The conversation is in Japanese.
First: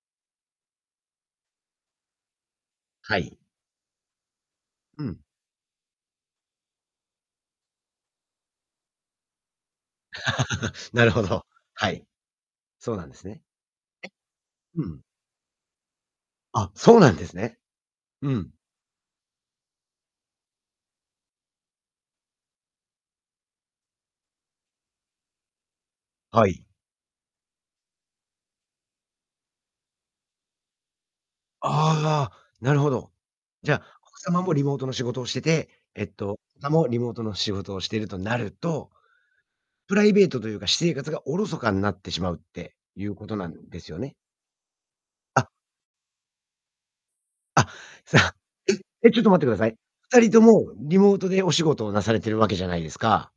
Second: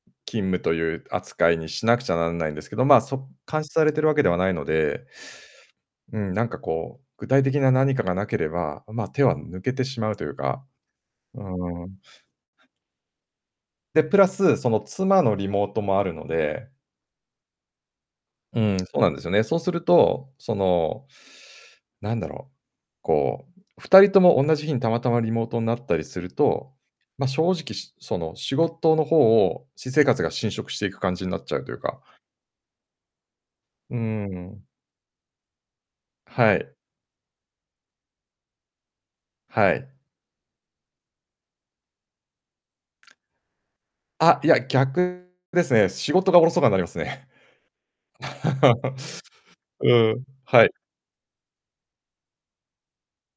勤務とゆう扱いにしなくちゃなんないんですけど、まあ、はそい。監視されてるわけではないのうで、ん。うん、なんかこう、具体的な何かがなければ、あ、まあ、手は抜けてしまうというか、なるほうど、ーはん。い。そうなんですね。で、プラス、その、え、うん。妻のリモートもあるのあ、でそうなんですね。うん。うん、そうなんですよね。そうすると、その、なんだろう、こう、2人ともおんなじ日にたまたまリモートになったりするはい。と、ま、正直、しその、仕事の方を私生活が侵食していく感じになっちゃうというあかあああ、なるほど。じゃ、うー奥様もん。リモートの仕事をしてて、えっと、はさい。も、リモートの仕事をしてるとなるとはい。プライベートとゆうか、私生活が疎かになってしまうってゆうことなんですよね？あ、いや、逆あ。ですね。仕事がおろそかになりますね。あ、さあ えっ、え、ちょっと待ってください。うふたん、りとはい。も、リモートでお仕事をなされてるわけじゃないですか